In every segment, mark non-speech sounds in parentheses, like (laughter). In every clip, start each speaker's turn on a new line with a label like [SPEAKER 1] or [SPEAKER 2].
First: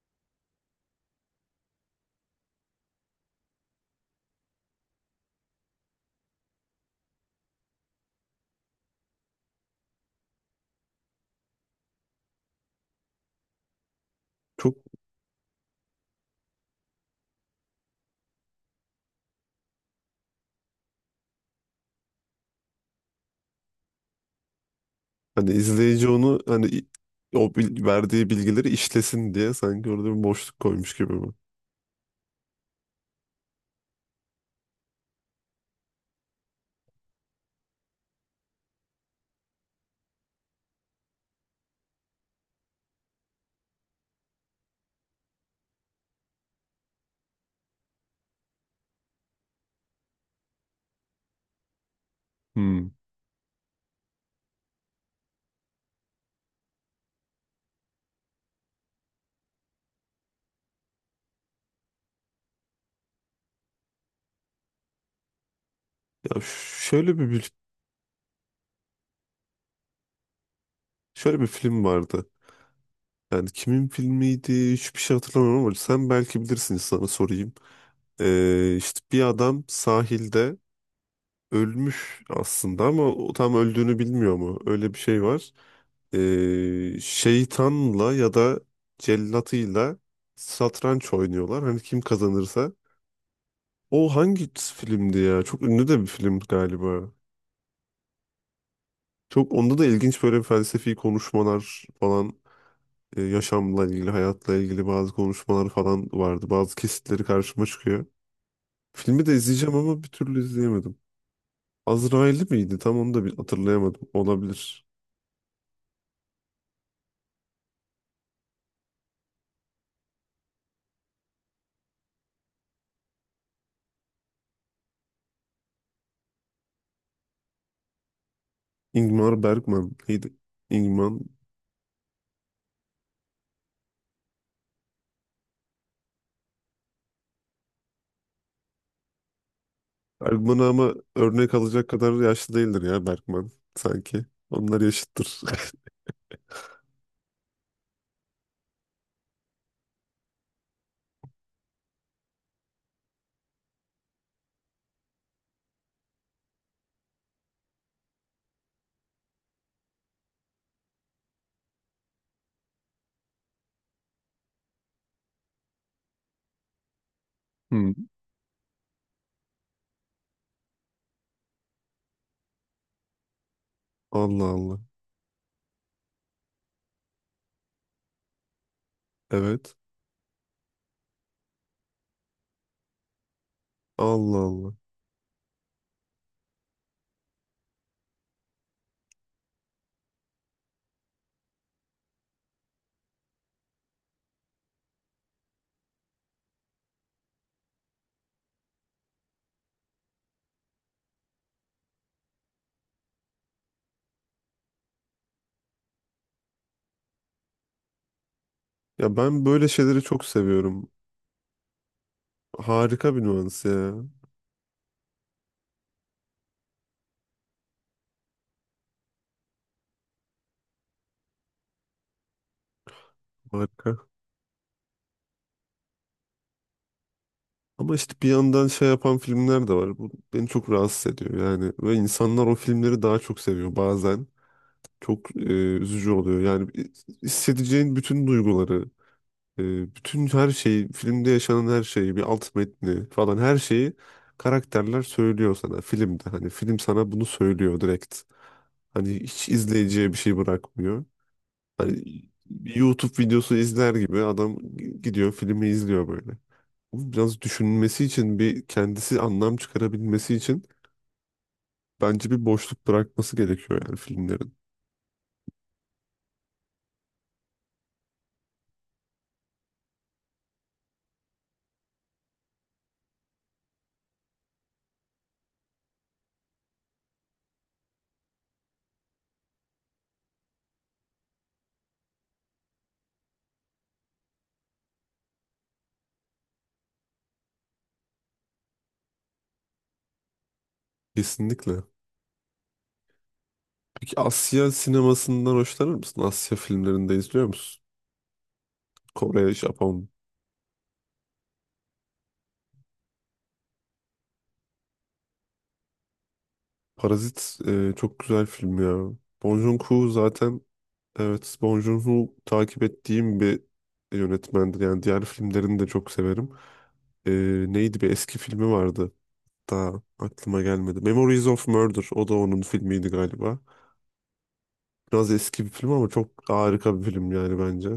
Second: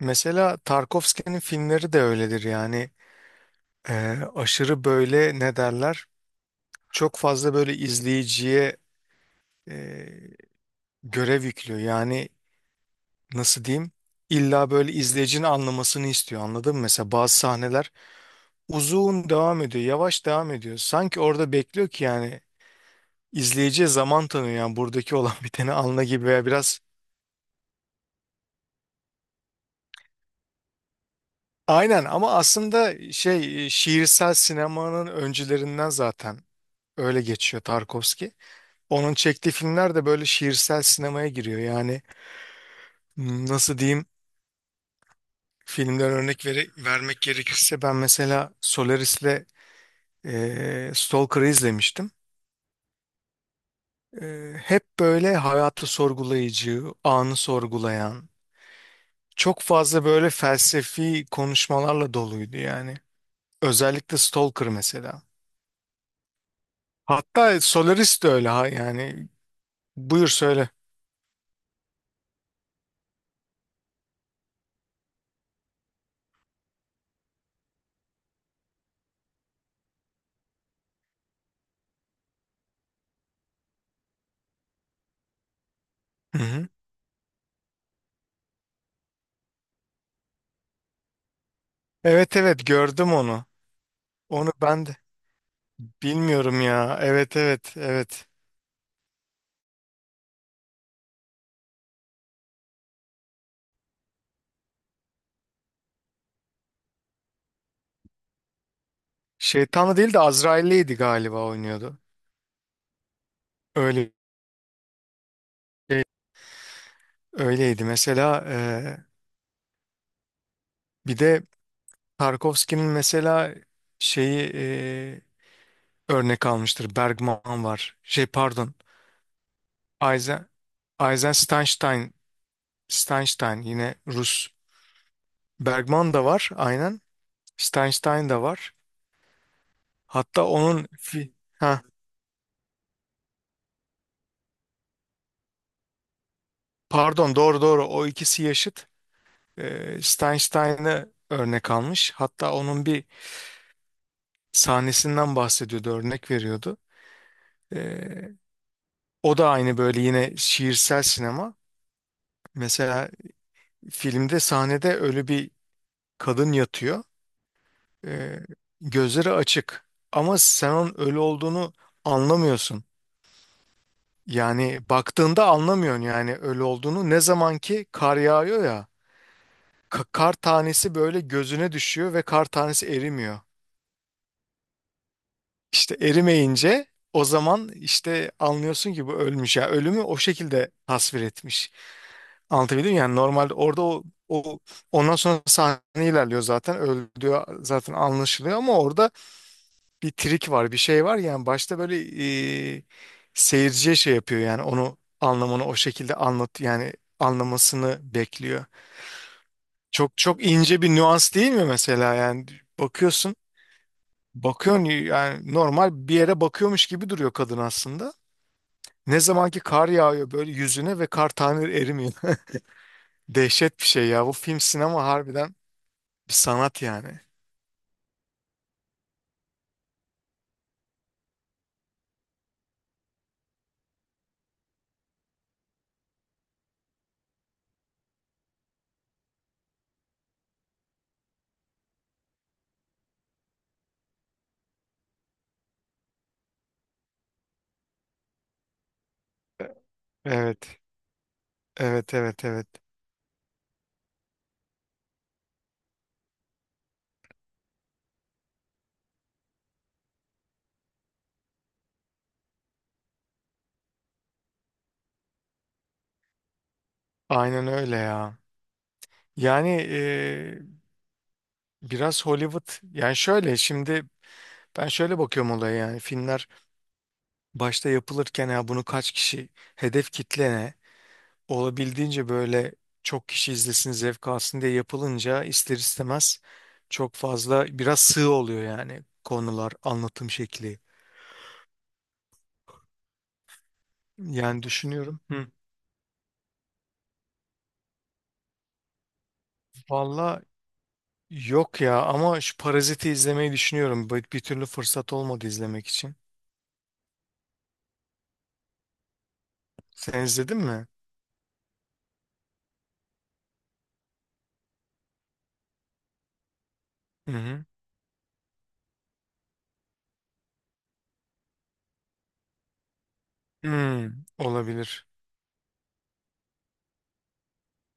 [SPEAKER 1] Mesela Tarkovski'nin filmleri de öyledir yani. Aşırı böyle ne derler, çok fazla böyle izleyiciye e, görev yüklüyor yani. Nasıl diyeyim, illa
[SPEAKER 2] Çok
[SPEAKER 1] böyle izleyicinin anlamasını istiyor, anladın mı? Mesela bazı sahneler uzun devam ediyor, yavaş devam ediyor, sanki orada bekliyor ki, yani izleyiciye zaman tanıyor yani, buradaki olan (laughs)
[SPEAKER 2] hani
[SPEAKER 1] biteni anla
[SPEAKER 2] izleyici
[SPEAKER 1] gibi,
[SPEAKER 2] onu
[SPEAKER 1] veya biraz
[SPEAKER 2] hani o bil- verdiği bilgileri işlesin diye sanki orada bir boşluk koymuş gibi mi?
[SPEAKER 1] aynen, ama aslında şey şiirsel sinemanın öncülerinden zaten öyle geçiyor Tarkovski. Onun çektiği filmler de böyle şiirsel sinemaya giriyor. Yani nasıl diyeyim, filmden vermek gerekirse, ben mesela Solaris'le Stalker'ı izlemiştim.
[SPEAKER 2] Hmm.
[SPEAKER 1] Hep böyle hayatı sorgulayıcı, anı sorgulayan, çok fazla böyle felsefi konuşmalarla doluydu yani. Özellikle Stalker mesela.
[SPEAKER 2] Ya şöyle bir bil-
[SPEAKER 1] Hatta Solaris de öyle ha yani. Buyur söyle.
[SPEAKER 2] şöyle bir film vardı. Yani kimin filmiydi? Hiçbir şey hatırlamıyorum ama sen belki bilirsin sana sorayım. İşte bir adam sahilde ölmüş aslında ama o tam öldüğünü bilmiyor mu? Öyle bir şey var.
[SPEAKER 1] Hı hı.
[SPEAKER 2] Şeytanla ya da cellatıyla satranç oynuyorlar. Hani kim
[SPEAKER 1] Evet evet,
[SPEAKER 2] kazanırsa.
[SPEAKER 1] gördüm onu.
[SPEAKER 2] O hangi
[SPEAKER 1] Onu ben de
[SPEAKER 2] filmdi ya? Çok ünlü de bir film
[SPEAKER 1] bilmiyorum ya.
[SPEAKER 2] galiba.
[SPEAKER 1] Evet evet evet.
[SPEAKER 2] Çok onda da ilginç böyle felsefi konuşmalar falan, yaşamla ilgili, hayatla ilgili bazı konuşmalar falan vardı. Bazı kesitleri karşıma çıkıyor. Filmi de izleyeceğim
[SPEAKER 1] Şeytanı
[SPEAKER 2] ama bir
[SPEAKER 1] değil de
[SPEAKER 2] türlü
[SPEAKER 1] Azrail'liydi
[SPEAKER 2] izleyemedim.
[SPEAKER 1] galiba oynuyordu.
[SPEAKER 2] Azrail'i miydi? Tam onu da bir hatırlayamadım.
[SPEAKER 1] Öyle
[SPEAKER 2] Olabilir.
[SPEAKER 1] öyleydi. Mesela bir de Tarkovski'nin mesela şeyi örnek almıştır. Bergman var. Şey pardon.
[SPEAKER 2] Ingmar Bergman neydi?
[SPEAKER 1] Eisen,
[SPEAKER 2] Ingmar
[SPEAKER 1] Eisenstein, Steinstein, yine Rus. Bergman da var aynen. Steinstein da var. Hatta
[SPEAKER 2] Bergman
[SPEAKER 1] onun
[SPEAKER 2] ama
[SPEAKER 1] fi-
[SPEAKER 2] örnek
[SPEAKER 1] ha
[SPEAKER 2] alacak kadar yaşlı değildir ya Bergman sanki. Onlar yaşıttır. (laughs)
[SPEAKER 1] pardon, doğru doğru, o ikisi yaşıt. Steinstein'ı örnek almış. Hatta onun bir sahnesinden bahsediyordu, örnek veriyordu. Ee, O da aynı böyle yine şiirsel sinema. Mesela filmde, sahnede ölü bir kadın yatıyor.
[SPEAKER 2] Hmm.
[SPEAKER 1] Ee, Gözleri açık. Ama sen onun ölü olduğunu anlamıyorsun.
[SPEAKER 2] Allah Allah.
[SPEAKER 1] Yani baktığında anlamıyorsun yani ölü olduğunu. Ne zaman ki kar yağıyor ya,
[SPEAKER 2] Evet.
[SPEAKER 1] kar tanesi böyle gözüne düşüyor ve kar tanesi erimiyor.
[SPEAKER 2] Allah Allah.
[SPEAKER 1] İşte erimeyince, o zaman işte anlıyorsun ki bu ölmüş ya. Ölümü o şekilde tasvir etmiş. Anlatabildim mi? Yani normalde orada o, o ondan sonra sahne ilerliyor, zaten öldüğü zaten anlaşılıyor, ama orada bir trik var, bir şey var yani, başta böyle e, seyirciye şey yapıyor yani, onu anlamını o şekilde anlat yani, anlamasını bekliyor.
[SPEAKER 2] Ya ben böyle şeyleri
[SPEAKER 1] Çok
[SPEAKER 2] çok
[SPEAKER 1] çok ince
[SPEAKER 2] seviyorum.
[SPEAKER 1] bir nüans değil mi mesela yani,
[SPEAKER 2] Harika bir
[SPEAKER 1] bakıyorsun
[SPEAKER 2] nüans ya.
[SPEAKER 1] bakıyorsun yani normal bir yere bakıyormuş gibi duruyor kadın aslında. Ne zaman ki kar yağıyor böyle yüzüne ve kar tane erimiyor. (laughs) Dehşet bir
[SPEAKER 2] Harika.
[SPEAKER 1] şey ya, bu film, sinema harbiden bir sanat yani.
[SPEAKER 2] Ama işte bir yandan şey yapan filmler de var. Bu beni çok rahatsız ediyor yani. Ve insanlar o filmleri daha çok seviyor bazen. Çok üzücü oluyor. Yani hissedeceğin bütün duyguları, bütün her şeyi, filmde yaşanan her şeyi, bir alt metni falan her şeyi karakterler söylüyor sana filmde. Hani film sana bunu söylüyor direkt. Hani hiç izleyiciye bir şey
[SPEAKER 1] Evet.
[SPEAKER 2] bırakmıyor. Hani
[SPEAKER 1] Evet evet evet.
[SPEAKER 2] YouTube videosu izler gibi adam gidiyor filmi izliyor böyle. Biraz düşünmesi için bir kendisi anlam çıkarabilmesi için bence bir boşluk bırakması gerekiyor yani filmlerin.
[SPEAKER 1] Aynen öyle ya. Yani biraz Hollywood yani, şöyle şimdi, ben şöyle bakıyorum olaya yani, filmler başta yapılırken, ya bunu kaç kişi, hedef kitle ne, olabildiğince böyle çok kişi izlesin zevk alsın diye yapılınca ister istemez çok fazla biraz sığ oluyor yani, konular, anlatım şekli.
[SPEAKER 2] Kesinlikle. Peki
[SPEAKER 1] Yani
[SPEAKER 2] Asya
[SPEAKER 1] düşünüyorum. Hı.
[SPEAKER 2] sinemasından hoşlanır mısın? Asya filmlerinde izliyor musun? Kore, Japon.
[SPEAKER 1] Valla, yok ya, ama şu Parazit'i izlemeyi düşünüyorum. Bir türlü fırsat olmadı izlemek için.
[SPEAKER 2] Parazit çok güzel film ya. Bong Joon-ho
[SPEAKER 1] Sen izledin
[SPEAKER 2] zaten,
[SPEAKER 1] mi?
[SPEAKER 2] evet, Bong Joon-ho takip ettiğim bir yönetmendir. Yani diğer filmlerini de çok severim. E,
[SPEAKER 1] Hı hı.
[SPEAKER 2] Neydi bir eski filmi vardı. Daha aklıma gelmedi. Memories of Murder. O da onun filmiydi galiba.
[SPEAKER 1] Hmm, olabilir.
[SPEAKER 2] Biraz eski bir film ama çok harika bir film yani bence.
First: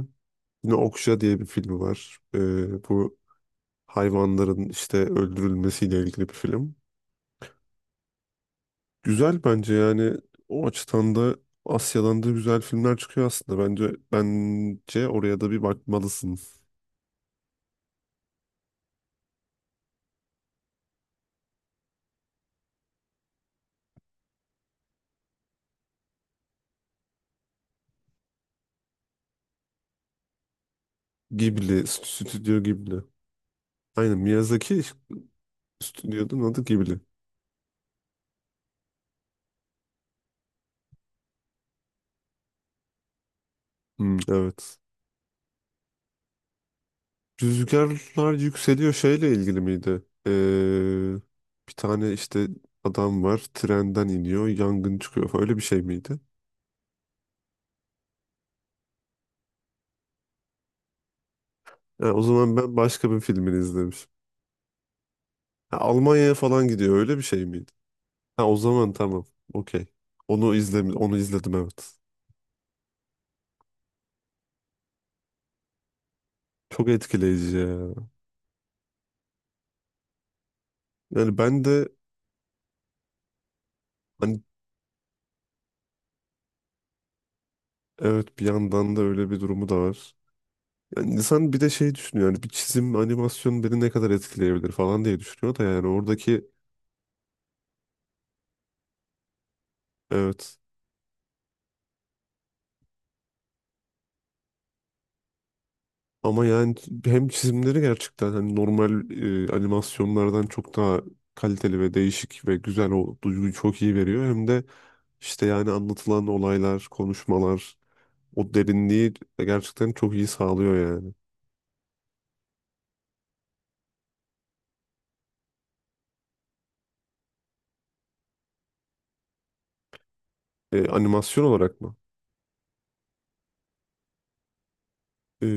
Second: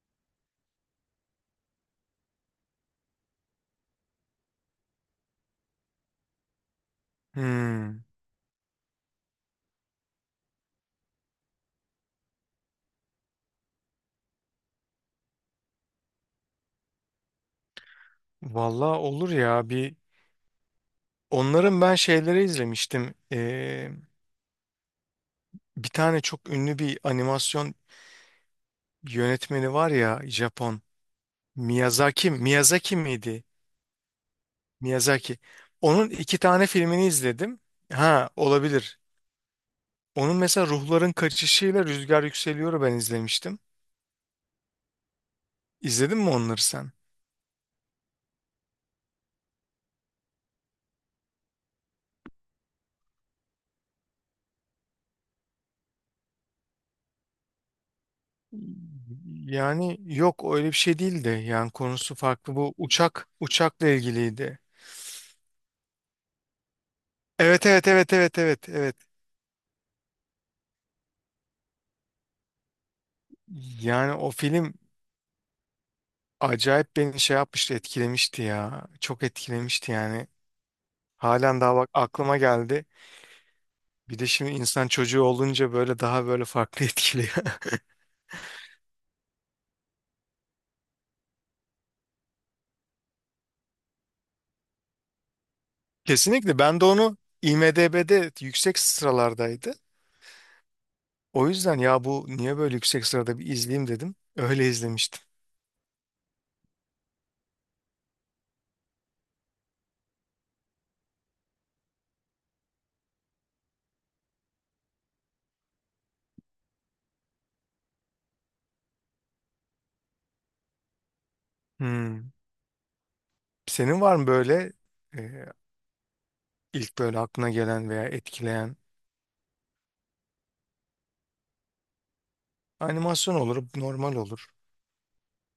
[SPEAKER 2] Yine Okja diye bir filmi var. Bu hayvanların işte öldürülmesiyle ilgili bir film.
[SPEAKER 1] Hmm.
[SPEAKER 2] Güzel bence yani o açıdan da Asya'dan da güzel filmler çıkıyor aslında. Bence bence oraya da bir bakmalısın.
[SPEAKER 1] Valla olur ya, bir onların ben şeyleri izlemiştim. Bir tane çok ünlü bir animasyon yönetmeni var ya, Japon.
[SPEAKER 2] Ghibli,
[SPEAKER 1] Miyazaki,
[SPEAKER 2] Stüdyo
[SPEAKER 1] Miyazaki
[SPEAKER 2] Ghibli.
[SPEAKER 1] miydi?
[SPEAKER 2] Aynen Miyazaki
[SPEAKER 1] Miyazaki. Onun iki
[SPEAKER 2] stüdyonun adı
[SPEAKER 1] tane
[SPEAKER 2] Ghibli.
[SPEAKER 1] filmini izledim. Ha olabilir. Onun mesela Ruhların Kaçışı'yla Rüzgar Yükseliyor'u ben izlemiştim.
[SPEAKER 2] Hmm, evet.
[SPEAKER 1] İzledin mi onları sen?
[SPEAKER 2] Rüzgarlar yükseliyor şeyle ilgili miydi? Bir tane işte adam var trenden iniyor yangın çıkıyor falan. Öyle bir şey miydi?
[SPEAKER 1] Yani yok, öyle bir şey değildi. Yani
[SPEAKER 2] Ha,
[SPEAKER 1] konusu
[SPEAKER 2] o
[SPEAKER 1] farklı.
[SPEAKER 2] zaman
[SPEAKER 1] Bu
[SPEAKER 2] ben başka bir
[SPEAKER 1] uçak
[SPEAKER 2] filmini
[SPEAKER 1] uçakla
[SPEAKER 2] izlemişim.
[SPEAKER 1] ilgiliydi.
[SPEAKER 2] Ha, Almanya'ya falan gidiyor öyle bir şey
[SPEAKER 1] Evet
[SPEAKER 2] miydi?
[SPEAKER 1] evet evet evet
[SPEAKER 2] Ha, o
[SPEAKER 1] evet
[SPEAKER 2] zaman
[SPEAKER 1] evet.
[SPEAKER 2] tamam, okey. Onu izledim, onu izledim, evet.
[SPEAKER 1] Yani o film
[SPEAKER 2] Çok
[SPEAKER 1] acayip beni şey
[SPEAKER 2] etkileyici
[SPEAKER 1] yapmıştı,
[SPEAKER 2] ya.
[SPEAKER 1] etkilemişti ya. Çok etkilemişti yani.
[SPEAKER 2] Yani
[SPEAKER 1] Halen
[SPEAKER 2] ben
[SPEAKER 1] daha
[SPEAKER 2] de,
[SPEAKER 1] bak, aklıma geldi. Bir de
[SPEAKER 2] hani,
[SPEAKER 1] şimdi insan çocuğu olunca böyle daha böyle farklı (laughs) etkiliyor.
[SPEAKER 2] evet, bir yandan da öyle bir durumu da var. Yani insan bir de şey düşünüyor yani bir çizim animasyon beni ne kadar etkileyebilir falan diye düşünüyor da yani oradaki
[SPEAKER 1] Kesinlikle, ben de onu IMDb'de yüksek sıralardaydı.
[SPEAKER 2] evet.
[SPEAKER 1] O yüzden ya, bu niye böyle yüksek sırada, bir izleyeyim dedim. Öyle izlemiştim.
[SPEAKER 2] Ama yani hem çizimleri gerçekten hani normal animasyonlardan çok daha kaliteli ve değişik ve güzel o duyguyu çok iyi veriyor. Hem de işte yani anlatılan olaylar, konuşmalar o derinliği gerçekten çok iyi sağlıyor yani.
[SPEAKER 1] Hmm. Senin var mı böyle e, ilk böyle aklına gelen veya etkileyen?
[SPEAKER 2] Animasyon olarak mı?
[SPEAKER 1] Animasyon olur, normal olur.
[SPEAKER 2] E,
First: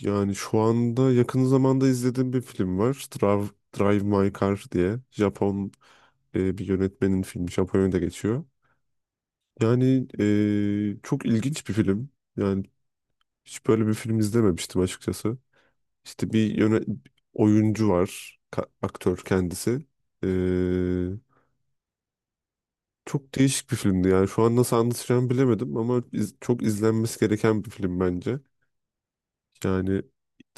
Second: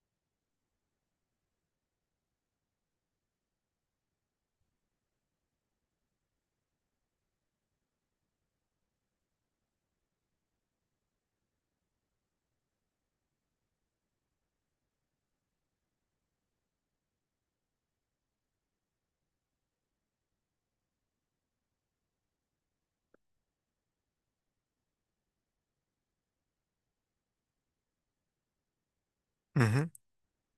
[SPEAKER 2] Yani şu anda yakın zamanda izlediğim bir film var. Drive My Car diye. Japon, bir yönetmenin filmi. Japonya'da geçiyor. Yani, çok ilginç bir film. Yani hiç böyle bir film izlememiştim açıkçası. İşte bir oyuncu var, aktör kendisi. Ee, Çok değişik bir filmdi yani. Şu an nasıl anlatacağımı bilemedim ama çok izlenmesi gereken bir film bence.
[SPEAKER 1] Hı hı.
[SPEAKER 2] Yani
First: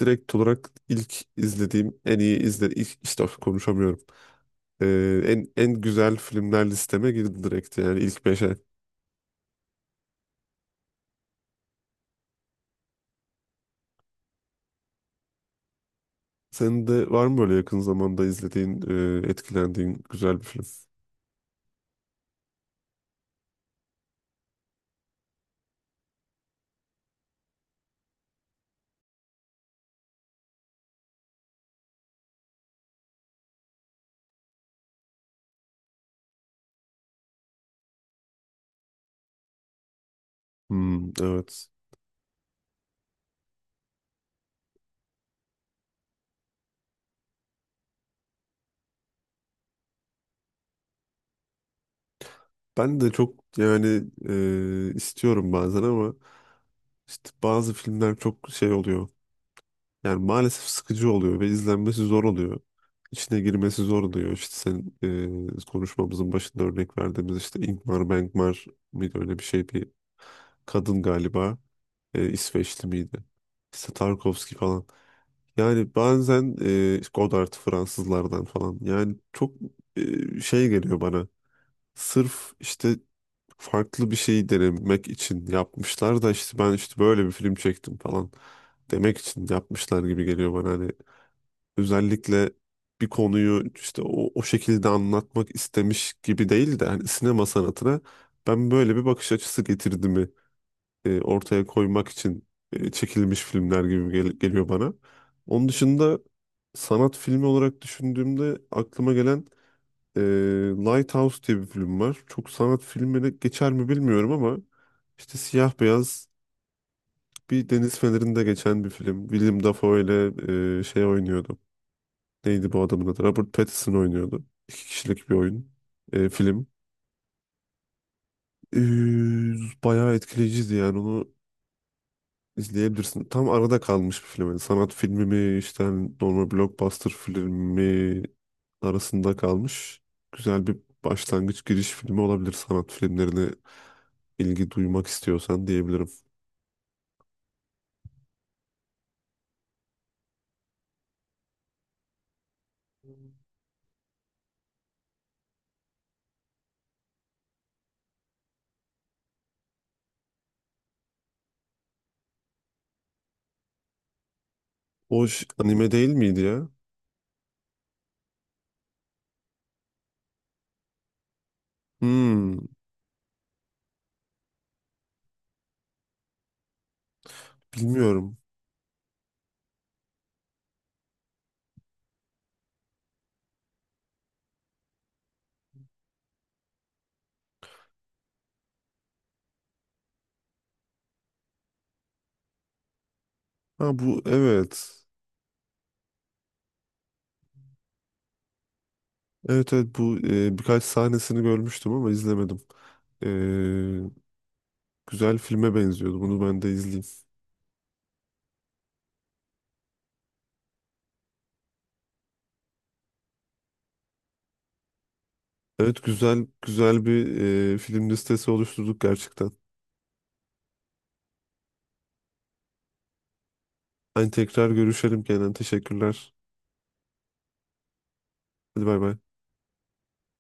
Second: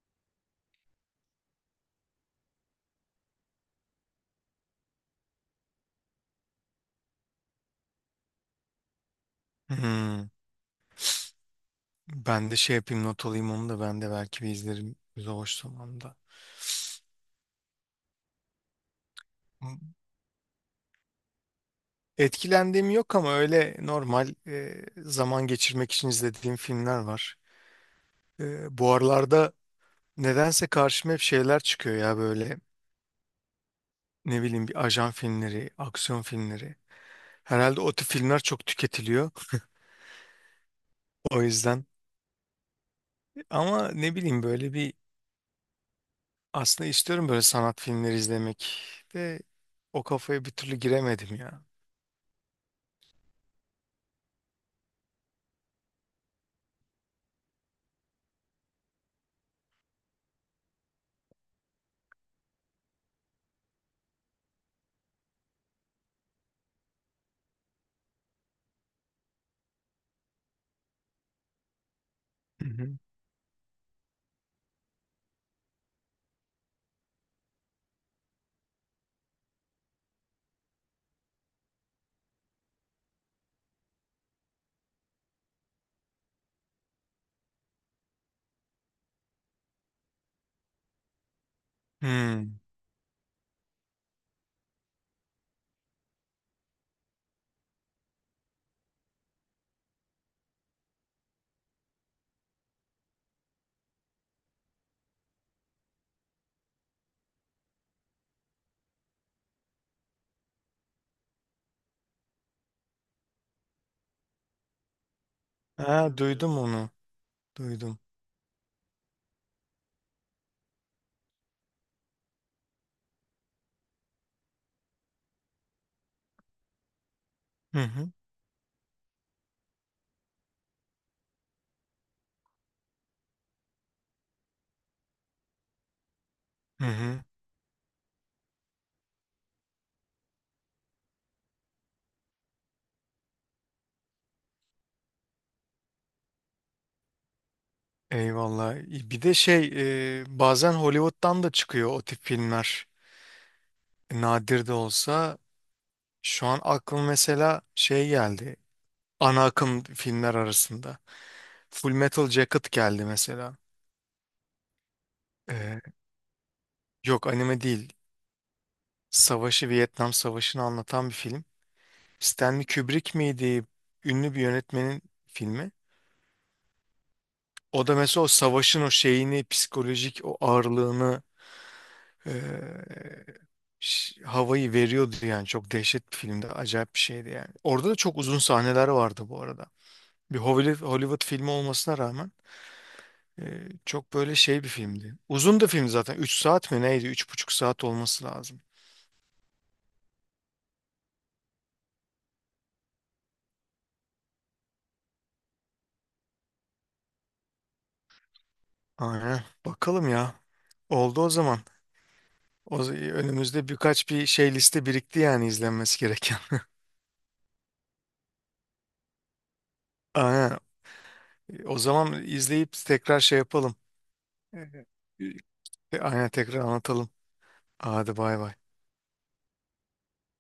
[SPEAKER 2] direkt olarak ilk izlediğim en iyi izle ilk işte (laughs) of, konuşamıyorum. En güzel filmler listeme girdi direkt yani ilk beşe.
[SPEAKER 1] Hmm. Ben de şey yapayım, not alayım onu da, ben de belki bir izlerim boş zamanda.
[SPEAKER 2] Senin de var mı böyle yakın zamanda izlediğin,
[SPEAKER 1] Hı.
[SPEAKER 2] etkilendiğin güzel bir film?
[SPEAKER 1] Etkilendiğim yok ama öyle normal zaman geçirmek için izlediğim filmler var. Bu aralarda nedense karşıma hep şeyler çıkıyor ya böyle, ne bileyim, bir ajan filmleri, aksiyon filmleri. Herhalde o tip filmler çok tüketiliyor. (laughs)
[SPEAKER 2] Hmm,
[SPEAKER 1] O
[SPEAKER 2] evet.
[SPEAKER 1] yüzden, ama ne bileyim, böyle bir, aslında istiyorum böyle sanat filmleri izlemek de o kafaya bir türlü giremedim ya.
[SPEAKER 2] Ben de çok yani, istiyorum bazen ama işte bazı filmler çok şey oluyor. Yani maalesef sıkıcı oluyor ve izlenmesi zor oluyor. İçine girmesi zor oluyor. İşte sen, konuşmamızın başında örnek verdiğimiz işte Ingmar Bergman mıydı öyle bir şey, bir kadın galiba.
[SPEAKER 1] Hı
[SPEAKER 2] İsveçli
[SPEAKER 1] hı.
[SPEAKER 2] miydi? İşte Tarkovski falan. Yani bazen, Godard Fransızlardan falan. Yani çok, şey geliyor bana. Sırf işte farklı bir şeyi denemek için yapmışlar da işte ben işte böyle bir film çektim falan demek için yapmışlar gibi geliyor bana. Hani özellikle
[SPEAKER 1] Hmm.
[SPEAKER 2] bir konuyu işte o şekilde anlatmak istemiş gibi değil de hani sinema sanatına ben böyle bir bakış açısı getirdiğimi, ortaya koymak için çekilmiş filmler gibi geliyor bana. Onun dışında sanat filmi olarak düşündüğümde aklıma gelen, ee, Lighthouse diye bir film var. Çok sanat filmine geçer mi bilmiyorum ama işte siyah
[SPEAKER 1] Ha,
[SPEAKER 2] beyaz
[SPEAKER 1] duydum onu.
[SPEAKER 2] bir deniz
[SPEAKER 1] Duydum.
[SPEAKER 2] fenerinde geçen bir film. William Dafoe ile, şey oynuyordu. Neydi bu adamın adı? Robert Pattinson oynuyordu. İki kişilik bir oyun. Film.
[SPEAKER 1] Hı hı.
[SPEAKER 2] Ee, Bayağı etkileyiciydi yani onu izleyebilirsin. Tam arada kalmış bir film. Yani sanat filmi mi işte hani normal
[SPEAKER 1] Hı
[SPEAKER 2] blockbuster
[SPEAKER 1] hı.
[SPEAKER 2] filmi arasında kalmış. Güzel bir başlangıç giriş filmi olabilir sanat filmlerine ilgi duymak istiyorsan diyebilirim.
[SPEAKER 1] Eyvallah. Bir de şey, bazen Hollywood'dan da çıkıyor o tip filmler. Nadir de olsa, şu an aklım mesela şey geldi, ana akım filmler arasında. Full Metal Jacket geldi mesela.
[SPEAKER 2] O
[SPEAKER 1] E,
[SPEAKER 2] anime değil miydi ya?
[SPEAKER 1] Yok, anime değil. Vietnam Savaşı'nı anlatan bir film.
[SPEAKER 2] Hmm,
[SPEAKER 1] Stanley Kubrick miydi? Ünlü bir yönetmenin filmi. O da mesela o
[SPEAKER 2] bilmiyorum.
[SPEAKER 1] savaşın o şeyini, psikolojik o ağırlığını, havayı veriyordu yani. Çok dehşet bir filmdi. Acayip bir şeydi yani. Orada da çok uzun sahneler vardı bu arada. Bir Hollywood filmi olmasına rağmen
[SPEAKER 2] Ha
[SPEAKER 1] çok
[SPEAKER 2] bu,
[SPEAKER 1] böyle şey bir
[SPEAKER 2] evet.
[SPEAKER 1] filmdi. Uzun da film zaten. 3 saat mi neydi? 3,5 saat olması lazım.
[SPEAKER 2] Evet, evet, bu, birkaç sahnesini görmüştüm ama izlemedim. E, Güzel filme benziyordu. Bunu ben de izleyeyim.
[SPEAKER 1] Aynen. Bakalım ya. Oldu o zaman. Önümüzde birkaç bir şey, liste birikti yani izlenmesi
[SPEAKER 2] Evet,
[SPEAKER 1] gereken.
[SPEAKER 2] güzel bir, film listesi oluşturduk gerçekten.
[SPEAKER 1] (laughs) Aynen. O zaman izleyip tekrar şey yapalım.
[SPEAKER 2] Hani tekrar
[SPEAKER 1] Evet.
[SPEAKER 2] görüşelim Kenan.
[SPEAKER 1] Aynen,
[SPEAKER 2] Teşekkürler.
[SPEAKER 1] tekrar anlatalım. Hadi bay bay.
[SPEAKER 2] Hadi bay bay.